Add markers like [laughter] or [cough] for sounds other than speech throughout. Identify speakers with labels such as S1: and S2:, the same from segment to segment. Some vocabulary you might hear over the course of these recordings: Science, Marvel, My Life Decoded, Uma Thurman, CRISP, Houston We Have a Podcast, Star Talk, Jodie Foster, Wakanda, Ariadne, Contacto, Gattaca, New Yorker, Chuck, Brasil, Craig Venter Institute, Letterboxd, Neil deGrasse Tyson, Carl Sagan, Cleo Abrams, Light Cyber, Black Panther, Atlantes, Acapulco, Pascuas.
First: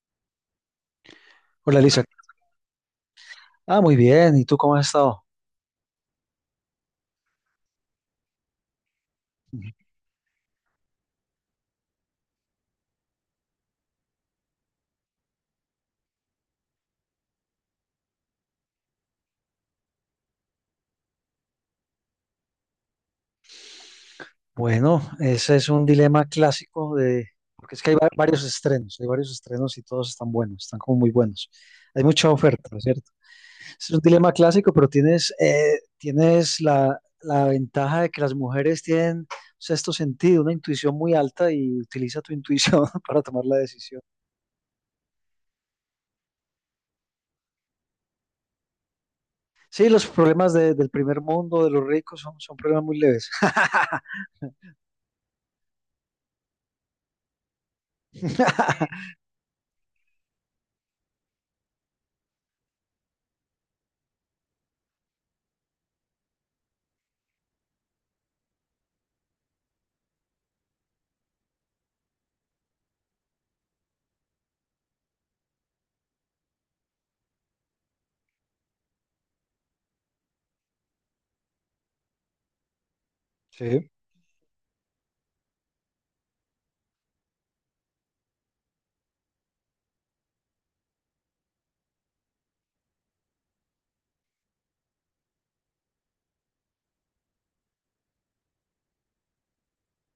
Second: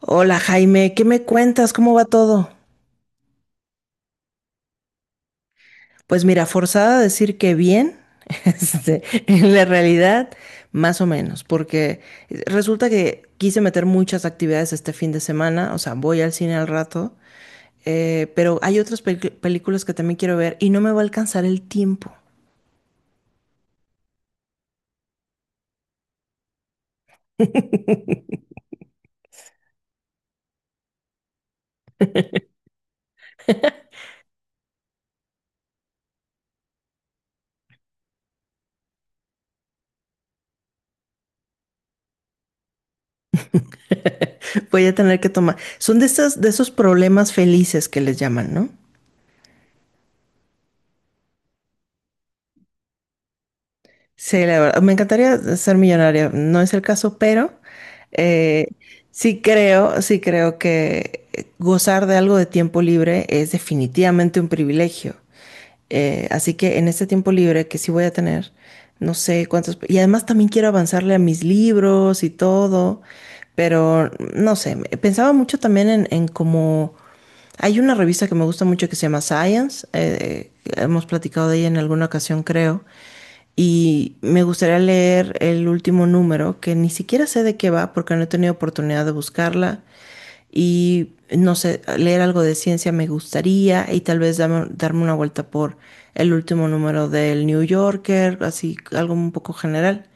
S1: Hola Jaime, ¿qué me cuentas?
S2: Hola,
S1: ¿Cómo
S2: Lisa.
S1: va todo?
S2: Ah, muy bien. ¿Y tú cómo has estado?
S1: Pues mira, forzada a decir que bien, [laughs] en la realidad, más o menos, porque resulta que quise meter muchas actividades este fin de semana, o sea, voy al cine al rato, pero hay otras películas que también quiero ver y no me va a alcanzar el tiempo.
S2: Bueno, ese es un dilema clásico de, porque es que hay varios estrenos, hay varios estrenos y todos están buenos, están como muy buenos. Hay mucha oferta, ¿no?, ¿cierto? Es un dilema clásico, pero tienes la ventaja de que las mujeres tienen sexto sentido, una intuición muy alta y utiliza tu intuición [laughs] para tomar la decisión.
S1: [laughs] Voy a tener que tomar. Son de esas, de esos problemas felices que les llaman, ¿no?
S2: Sí, los problemas del primer mundo, de los ricos, son problemas muy leves.
S1: Sí, la verdad, me encantaría ser millonaria, no es el caso, pero eh,
S2: [laughs]
S1: sí creo que gozar de algo de tiempo libre es definitivamente un privilegio. Así que en este tiempo libre que sí voy a tener, no sé cuántos, y además también quiero avanzarle a mis libros y todo, pero no sé, pensaba mucho también en, cómo hay una revista que me gusta mucho que se llama Science, hemos platicado de ella en alguna ocasión, creo,
S2: Sí.
S1: y me gustaría leer el último número, que ni siquiera sé de qué va porque no he tenido oportunidad de buscarla, y no sé, leer algo de ciencia me gustaría, y tal vez darme una vuelta por el último número del New Yorker, así algo un poco general,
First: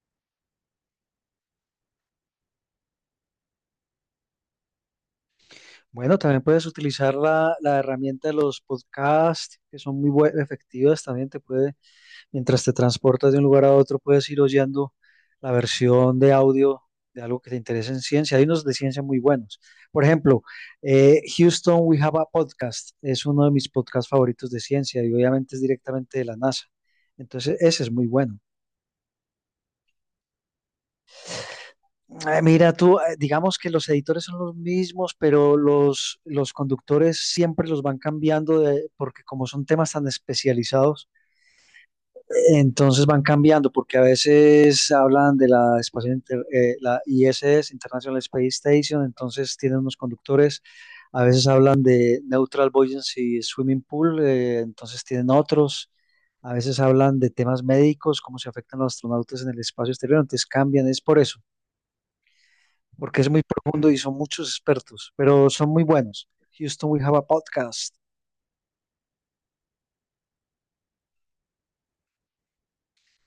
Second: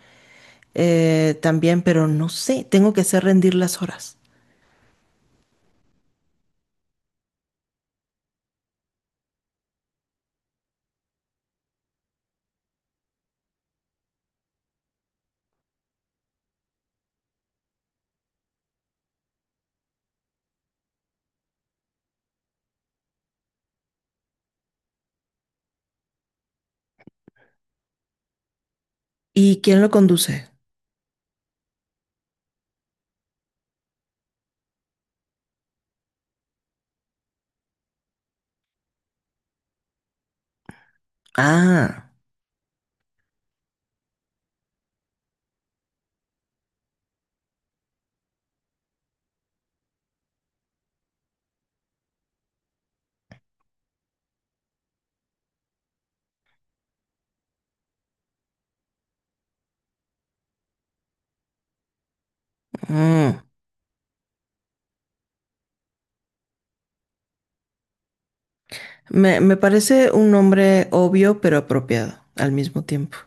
S1: también, pero no sé, tengo que hacer rendir las horas.
S2: Bueno, también puedes utilizar la herramienta de los podcasts, que son muy efectivas. También te puede, mientras te transportas de un lugar a otro, puedes ir oyendo la versión de audio de algo que te interese en ciencia. Hay unos de ciencia muy buenos. Por ejemplo, Houston We Have a Podcast es uno de mis podcasts favoritos de ciencia y obviamente es directamente de la NASA. Entonces, ese es muy bueno.
S1: ¿Y quién lo conduce?
S2: Mira, tú, digamos que los editores son los mismos, pero los conductores siempre los van cambiando porque como son temas tan especializados,
S1: Ah.
S2: entonces van cambiando porque a veces hablan de espacio la ISS, International Space Station, entonces tienen unos conductores, a veces hablan de Neutral Buoyancy Swimming Pool, entonces tienen otros, a veces hablan de temas médicos, cómo se afectan los astronautas en el espacio exterior, entonces cambian, es por eso porque es
S1: Mm.
S2: muy profundo y son muchos expertos, pero son muy buenos. Houston We Have a Podcast.
S1: Me parece un nombre obvio pero apropiado al mismo tiempo.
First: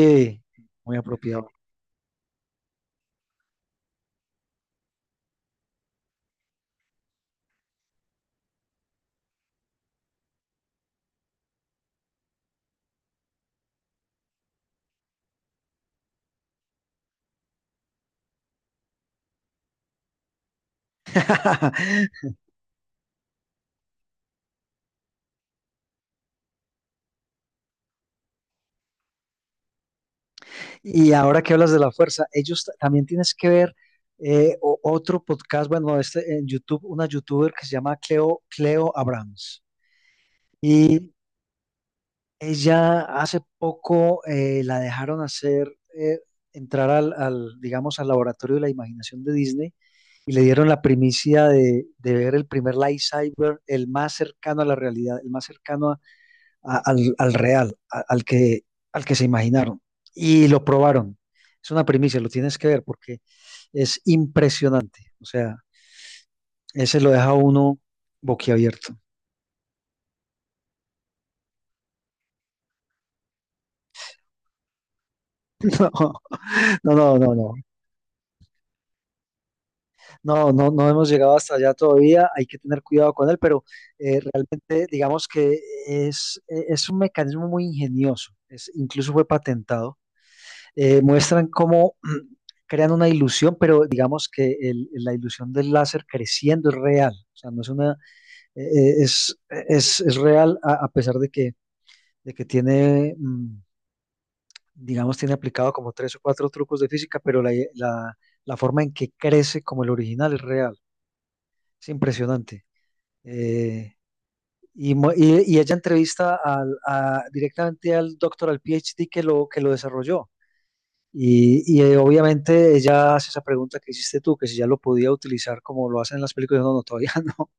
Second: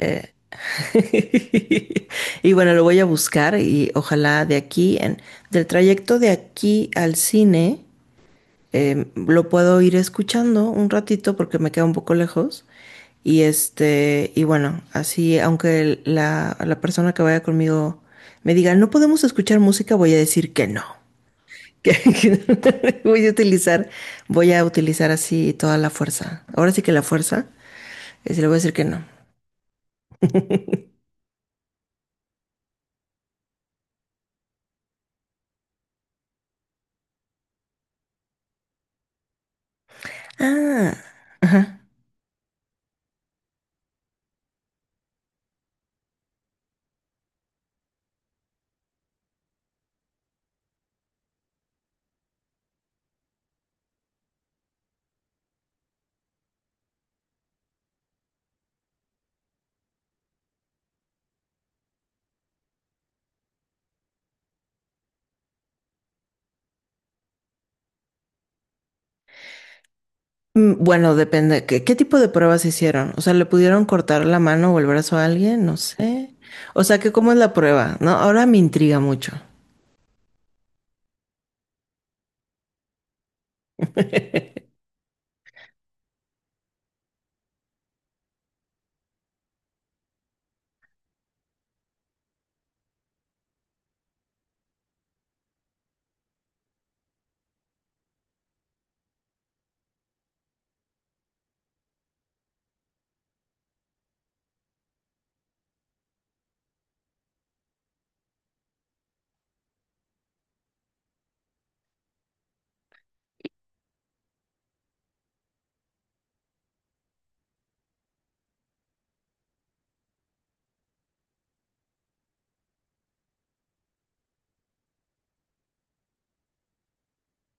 S1: Eh,
S2: muy apropiado.
S1: [laughs] Y bueno, lo voy a buscar y ojalá de aquí, del trayecto de aquí al cine, lo puedo ir escuchando un ratito porque me queda un poco lejos. Y bueno, así, aunque la persona que vaya conmigo me diga, no podemos escuchar música, voy a decir que no. [laughs]
S2: [laughs]
S1: que voy a utilizar así toda la fuerza. Ahora sí que la fuerza, sí le voy a decir que no.
S2: Y ahora que hablas de la fuerza, ellos también tienes que ver otro podcast, bueno, este en YouTube, una youtuber que se llama Cleo, Cleo Abrams.
S1: Ah,
S2: Y
S1: ajá.
S2: ella hace poco la dejaron hacer, eh, entrar digamos, al laboratorio de la imaginación de Disney y le dieron la primicia de ver el primer Light Cyber, el más cercano a la realidad, el más cercano al real, al que se imaginaron. Y lo probaron. Es una primicia, lo tienes que ver porque es impresionante. O sea, ese lo deja uno boquiabierto.
S1: Mm. Bueno, depende. ¿Qué tipo de pruebas hicieron? O sea, ¿le pudieron cortar la mano o el brazo a alguien? No
S2: [laughs] No,
S1: sé.
S2: no,
S1: O sea, que
S2: no,
S1: cómo
S2: no,
S1: es la
S2: no,
S1: prueba, ¿no? Ahora me intriga mucho.
S2: no, no hemos llegado hasta allá todavía, hay que tener cuidado con él, pero realmente digamos que es un mecanismo muy ingenioso, incluso fue patentado, muestran cómo crean una ilusión, pero digamos que la ilusión del láser creciendo es real, o sea, no es una, es real a pesar de que tiene, digamos, tiene aplicado como tres o cuatro trucos de física, pero la forma en que crece como el original es real, es impresionante. Eh, y ella entrevista directamente al doctor, al PhD que lo desarrolló. Obviamente ella hace esa pregunta que hiciste tú, que si ya lo podía utilizar como lo hacen en las películas. No, no, todavía [laughs] no.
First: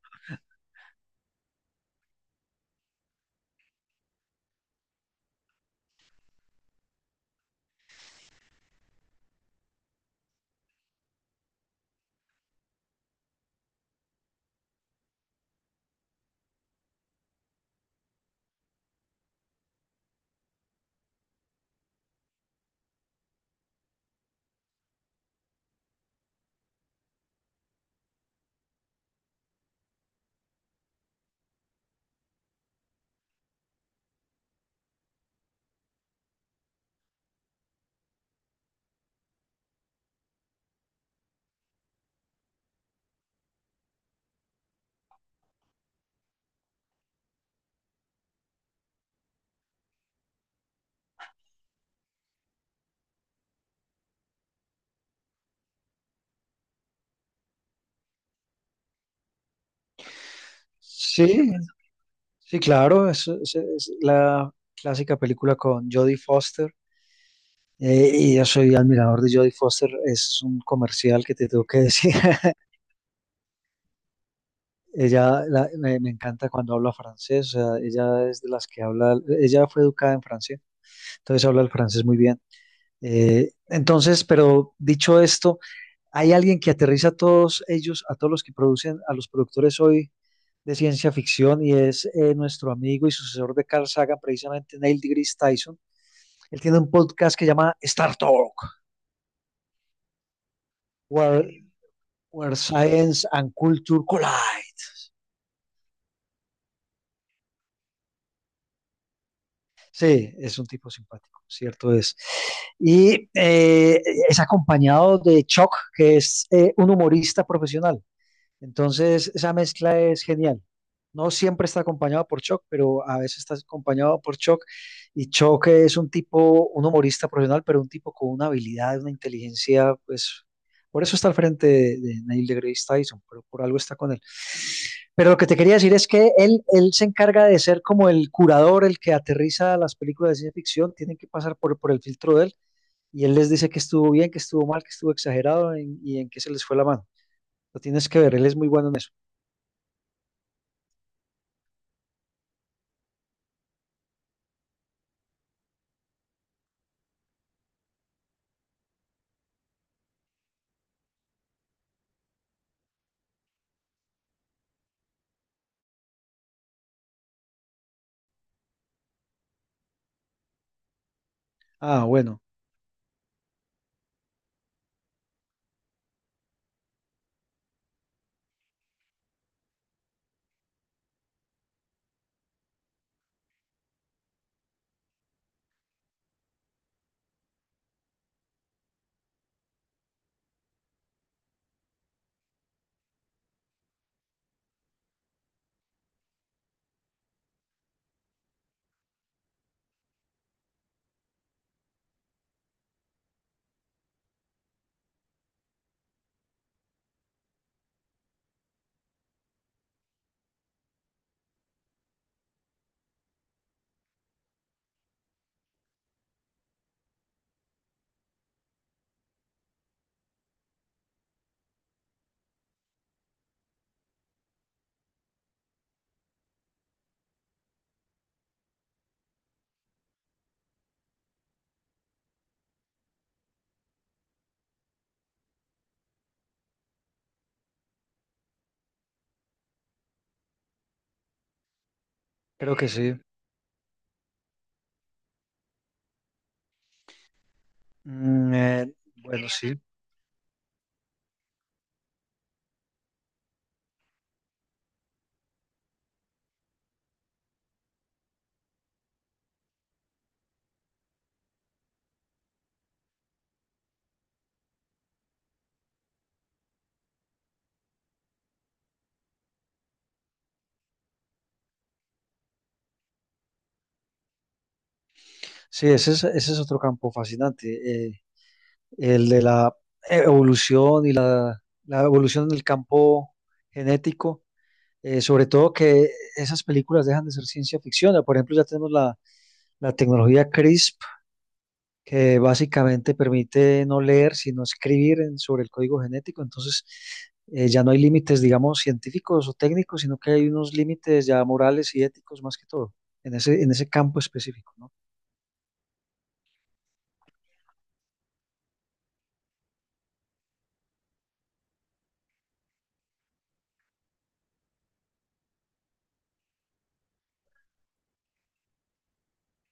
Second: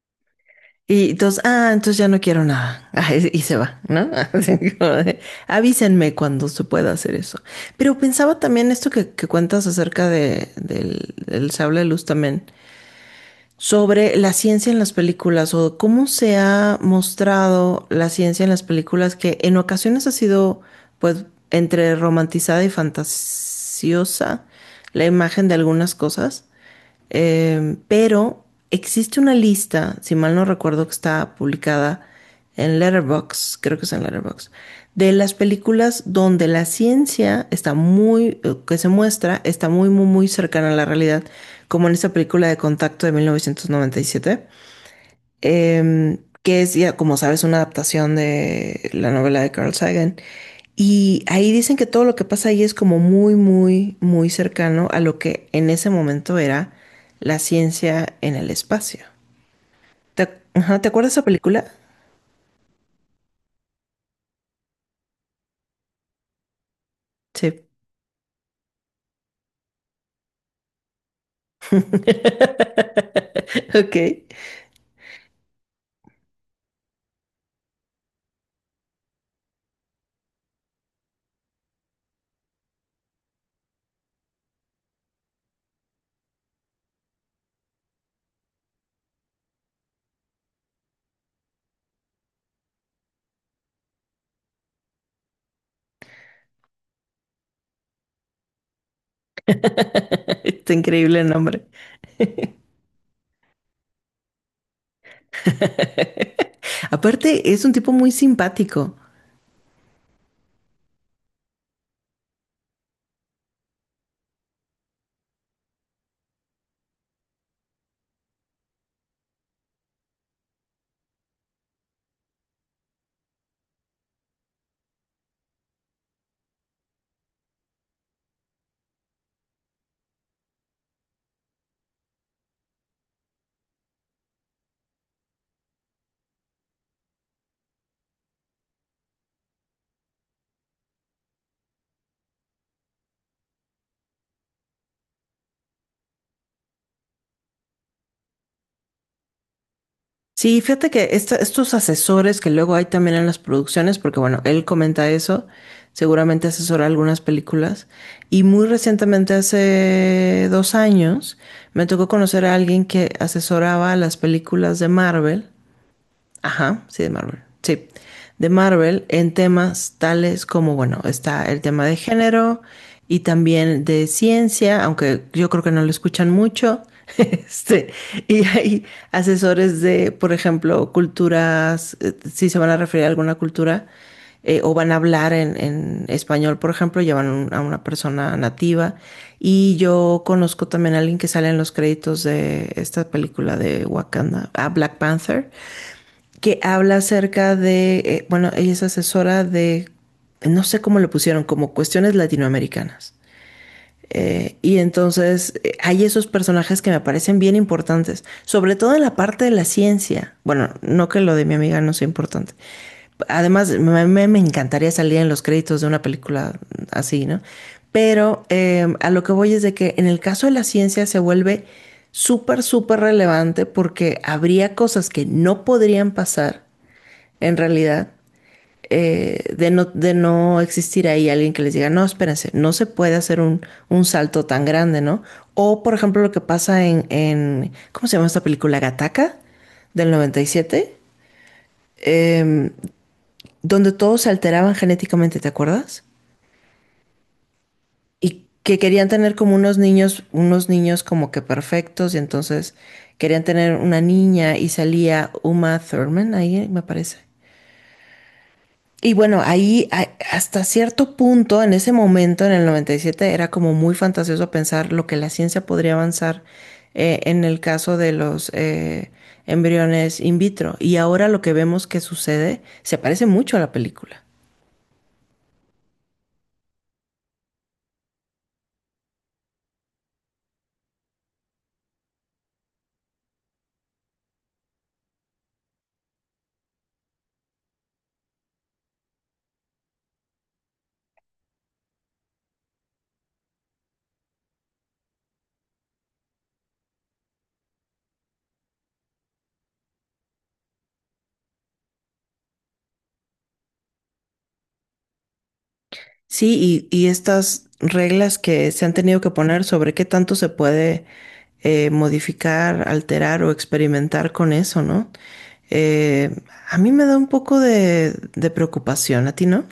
S1: Y entonces ya no quiero nada. [laughs] Ah, y se va, ¿no? [laughs] Así como de, avísenme cuando se pueda hacer eso. Pero pensaba también esto que cuentas acerca del sable de luz también. Sobre la ciencia en las películas o cómo se ha mostrado la ciencia en las películas que en ocasiones ha sido pues entre romantizada y fantasiosa la imagen de algunas cosas. Pero existe una lista, si mal no recuerdo, que está publicada en Letterboxd, creo que es en Letterboxd, de las películas donde la ciencia está muy, que se muestra, está muy, muy, muy cercana a la realidad, como en esta película de Contacto de 1997, que es, ya como sabes, una adaptación de la novela de Carl Sagan. Y ahí dicen que todo lo que pasa ahí es como muy, muy, muy cercano a lo que en ese momento era la ciencia en el espacio. Ajá. ¿Te acuerdas de esa
S2: Sí,
S1: película?
S2: sí, claro, es la clásica película con Jodie Foster.
S1: Sí.
S2: Y yo soy admirador de Jodie Foster, es un comercial que te tengo que decir. [laughs]
S1: [laughs] Ok.
S2: Ella me encanta cuando habla francés, o sea, ella es de las que habla, ella fue educada en Francia, entonces habla el francés muy bien. Entonces, pero dicho esto, hay alguien que aterriza a todos ellos, a todos los que producen, a los productores hoy de ciencia ficción, y es nuestro amigo y sucesor de Carl Sagan, precisamente Neil deGrasse Tyson. Él tiene un podcast que llama Star Talk,
S1: [laughs] Está increíble el
S2: where,
S1: nombre.
S2: where Science and Culture Collide.
S1: Aparte, es un tipo muy simpático.
S2: Sí, es un tipo simpático, cierto es. Y eh, es acompañado de Chuck, que es un humorista profesional. Entonces, esa mezcla es genial. No siempre está acompañado por Chuck, pero a veces está acompañado por Chuck. Y Chuck es un tipo, un humorista profesional, pero un tipo con una habilidad, una inteligencia, pues por eso está al frente de Neil deGrasse Tyson, pero por algo está con él. Pero lo que te quería decir es que él se encarga de ser como el curador, el que aterriza las películas de ciencia ficción, tienen que pasar por el filtro de él y él les dice que estuvo bien, que estuvo mal, que estuvo exagerado y en qué se les fue la mano. Lo tienes que ver, él es muy bueno en eso.
S1: Sí, fíjate que estos asesores que luego hay también en las producciones, porque bueno, él comenta eso, seguramente asesora algunas películas, y muy recientemente, hace 2 años, me tocó conocer a alguien que asesoraba las películas de Marvel. Ajá, sí, de Marvel. Sí, de Marvel en temas tales como, bueno, está el tema de
S2: Ah, bueno,
S1: género y también de ciencia, aunque yo creo que no lo escuchan mucho. [laughs] Este, y hay asesores de, por ejemplo, culturas, si se van a referir a alguna cultura, o van a hablar en, español, por ejemplo, llevan a una persona nativa. Y yo conozco también a alguien que sale en los créditos de esta película de Wakanda, a Black Panther, que habla acerca de, bueno, ella es asesora de, no sé cómo lo pusieron, como cuestiones latinoamericanas. Y entonces hay esos personajes que me parecen bien importantes, sobre todo en la parte de la ciencia. Bueno, no que lo de mi amiga no sea importante. Además, me encantaría salir en los créditos de una película así, ¿no? Pero a lo que voy es de que en el caso de la ciencia se vuelve súper, súper relevante porque habría cosas que no podrían pasar en realidad, de no existir ahí alguien que les diga, no, espérense, no se puede hacer un salto tan grande, ¿no? O, por ejemplo, lo que pasa en, ¿cómo se llama esta película? Gattaca del 97, eh,
S2: creo que sí.
S1: donde todos se alteraban genéticamente, ¿te acuerdas? Y
S2: Mm,
S1: que querían tener
S2: bueno,
S1: como
S2: sí.
S1: unos niños como que perfectos, y entonces querían tener una niña y salía Uma Thurman ahí, me parece. Y bueno, ahí hasta cierto punto, en ese momento, en el 97 era como muy fantasioso pensar lo que la ciencia podría avanzar, en el caso de los embriones in vitro. Y ahora lo que vemos que sucede se parece mucho a la película.
S2: Sí, ese es otro campo fascinante, el de la evolución y la evolución en el campo genético, sobre todo que esas películas dejan de ser ciencia ficción. Por ejemplo, ya tenemos la tecnología CRISP, que básicamente permite no leer, sino escribir sobre el código genético. Entonces, ya no hay límites, digamos, científicos o técnicos, sino que hay unos límites ya morales y éticos más que todo, en ese campo específico, ¿no?
S1: Sí, y estas reglas que se han tenido que poner sobre qué tanto se puede modificar, alterar o experimentar con eso, ¿no? Eh, a mí me da un poco de preocupación, ¿a ti no?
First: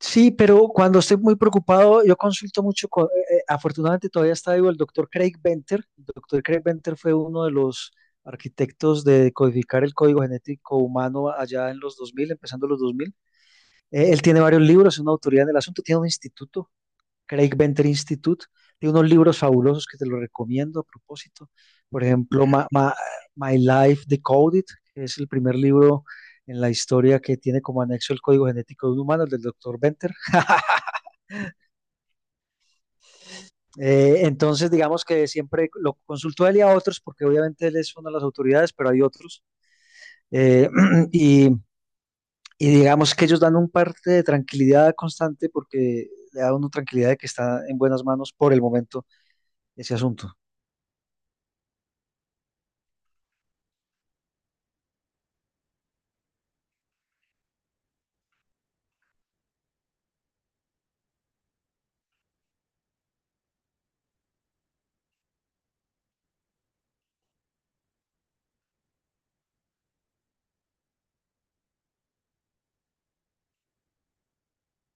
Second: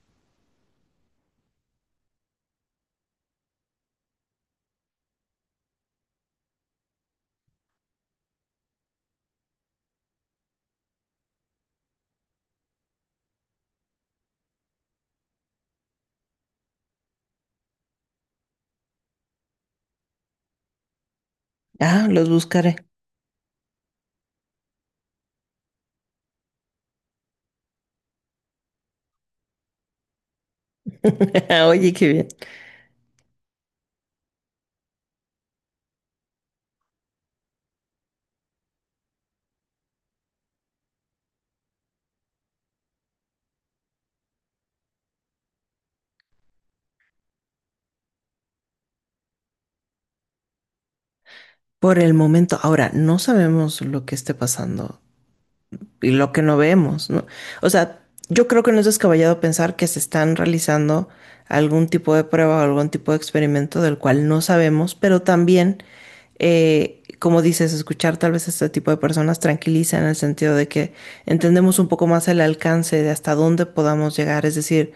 S2: Sí, pero cuando estoy muy preocupado, yo consulto mucho con, afortunadamente todavía está vivo el doctor Craig Venter. El doctor Craig Venter fue uno de los arquitectos de codificar el código genético humano allá en los 2000 empezando los 2000. Él tiene varios libros, es una autoridad en el asunto, tiene un instituto Craig Venter Institute, de unos libros fabulosos que te los recomiendo a propósito. Por
S1: Ah, los
S2: ejemplo,
S1: buscaré.
S2: My Life Decoded, que es el primer libro en la historia que tiene como anexo el código genético de un humano, el del doctor Venter.
S1: [laughs] Oye, qué bien.
S2: Entonces, digamos que siempre lo consultó él y a otros, porque obviamente él es una de las autoridades, pero hay otros. Eh, [clears throat] y, y digamos que ellos dan un parte de tranquilidad constante porque le da una tranquilidad de que está en buenas manos por el momento ese asunto.
S1: Por el momento, ahora no sabemos lo que esté pasando y lo que no vemos, ¿no? O sea, yo creo que no es descabellado pensar que se están realizando algún tipo de prueba o algún tipo de experimento del cual no sabemos, pero también, como dices, escuchar tal vez a este tipo de personas tranquiliza en el sentido de que entendemos un poco más el alcance de hasta dónde podamos llegar. Es decir,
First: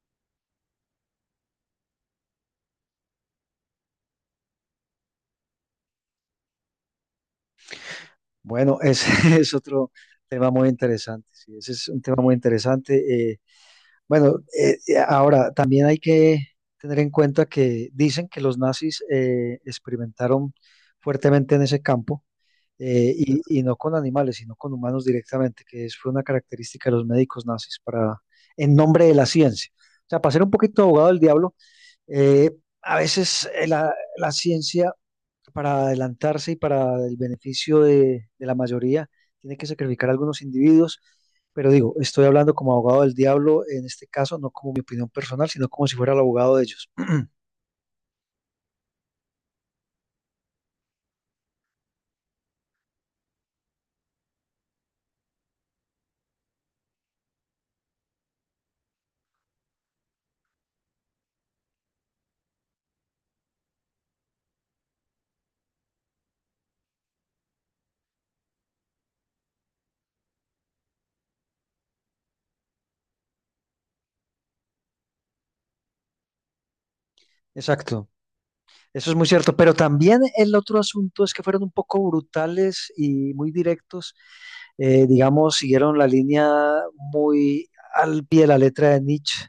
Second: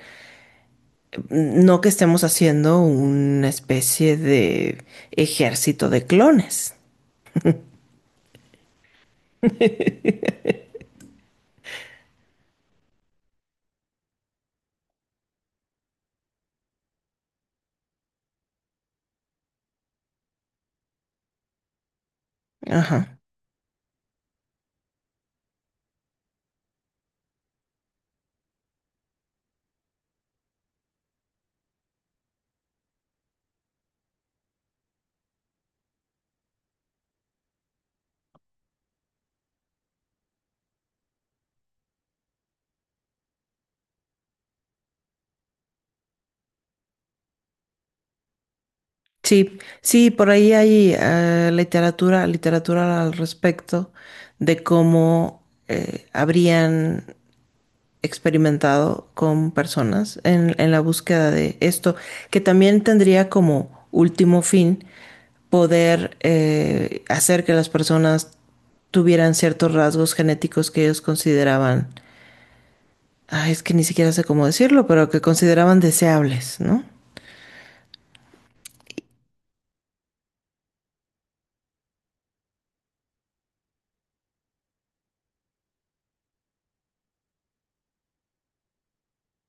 S1: no que estemos haciendo una especie de ejército de clones.
S2: Bueno, ese [laughs] es otro tema muy interesante, sí, ese es un tema muy interesante. Bueno, ahora también hay que tener en cuenta que dicen que los nazis experimentaron fuertemente en ese campo,
S1: Ajá.
S2: y no con animales, sino con humanos directamente, que fue una característica de los médicos nazis para, en nombre de la ciencia. O sea, para ser un poquito abogado del diablo, eh, a veces la ciencia para adelantarse y para el beneficio de la mayoría, tiene que sacrificar a algunos individuos, pero digo, estoy hablando como abogado del diablo en este caso, no como mi opinión personal, sino como si fuera el abogado de ellos.
S1: Sí, sí, por ahí hay literatura, literatura al respecto de cómo habrían experimentado con personas en, la búsqueda de esto, que también tendría como último fin poder hacer que las personas tuvieran ciertos rasgos genéticos que ellos consideraban, ay, es que ni siquiera sé cómo decirlo, pero que consideraban deseables, ¿no?
S2: Exacto. Eso es muy cierto, pero también el otro asunto es que fueron un poco brutales y muy directos, digamos, siguieron la línea muy al pie de la letra de Nietzsche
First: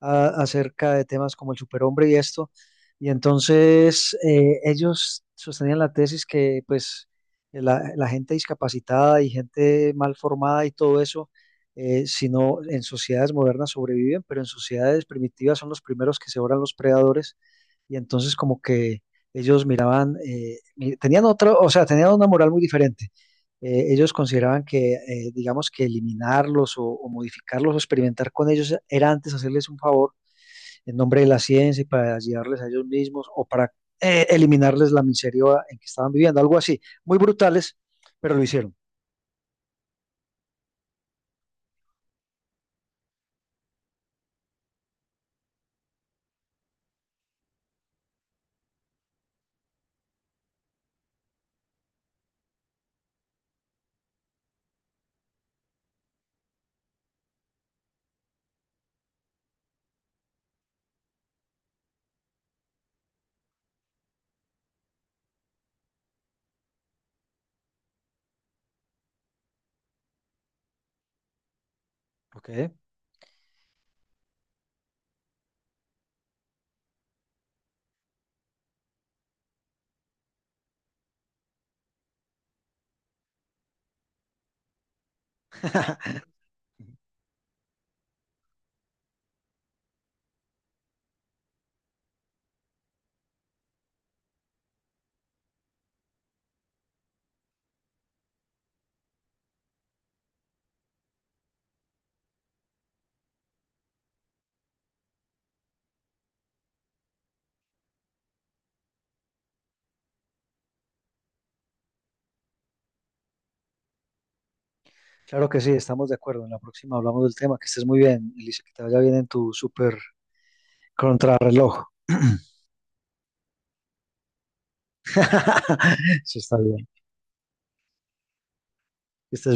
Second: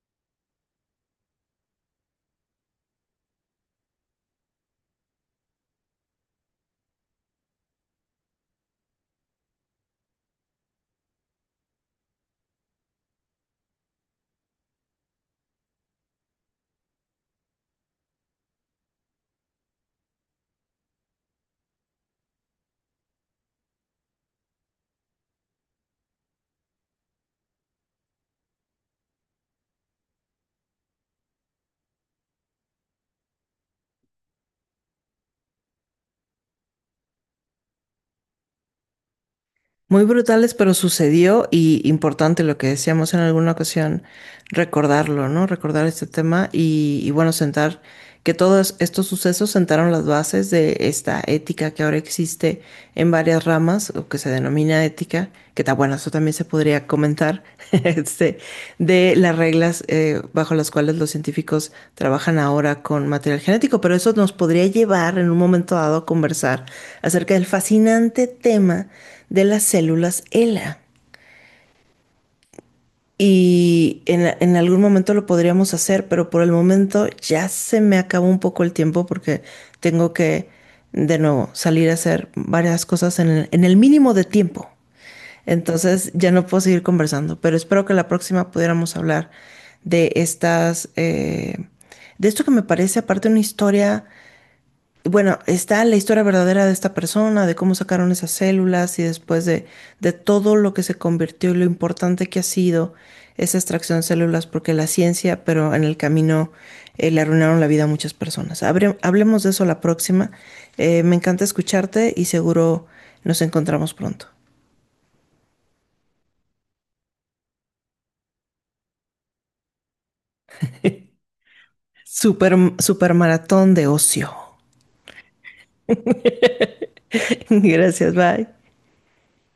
S2: acerca de temas como el superhombre y esto. Y entonces ellos sostenían la tesis que pues la gente discapacitada y gente mal formada y todo eso, si no en sociedades modernas sobreviven, pero en sociedades primitivas son los primeros que se oran los predadores. Y entonces como que ellos miraban, tenían otra, o sea, tenían una moral muy diferente. Ellos consideraban que, digamos, que eliminarlos o modificarlos o experimentar con ellos era antes hacerles un favor en nombre de la ciencia y para ayudarles a ellos mismos o para eliminarles la miseria en que estaban viviendo, algo así. Muy brutales, pero lo hicieron.
S1: Muy brutales, pero sucedió, y importante lo que decíamos en alguna ocasión, recordarlo, ¿no? Recordar este tema y, bueno, sentar que todos estos sucesos sentaron las bases de esta ética que ahora existe en varias ramas o que se denomina ética, que está bueno, eso también se podría comentar, [laughs] este, de las reglas bajo las cuales los científicos trabajan ahora con material genético, pero eso nos podría llevar en un momento dado a conversar acerca del fascinante tema de las células ELA.
S2: Ok.
S1: Y en, algún momento lo podríamos hacer, pero por el momento ya se me acabó un poco el tiempo porque tengo que, de nuevo, salir a hacer varias cosas en el mínimo de tiempo. Entonces
S2: [laughs]
S1: ya no puedo seguir conversando, pero espero que la próxima pudiéramos hablar de estas, de esto que me parece aparte una historia. Bueno, está la historia verdadera de esta persona, de cómo sacaron esas células y después de todo lo que se convirtió y lo importante que ha sido esa extracción de células, porque la ciencia, pero en el camino, le arruinaron la vida a muchas personas. Hablemos de eso la próxima. Me encanta escucharte y seguro nos encontramos pronto.
S2: Claro que sí, estamos de acuerdo. En la próxima hablamos del tema. Que estés muy bien, Elisa, que te vaya bien en tu super contrarreloj.
S1: Super, super maratón de ocio.
S2: [clears throat] Sí está bien.
S1: [laughs] Gracias, bye.
S2: Que estés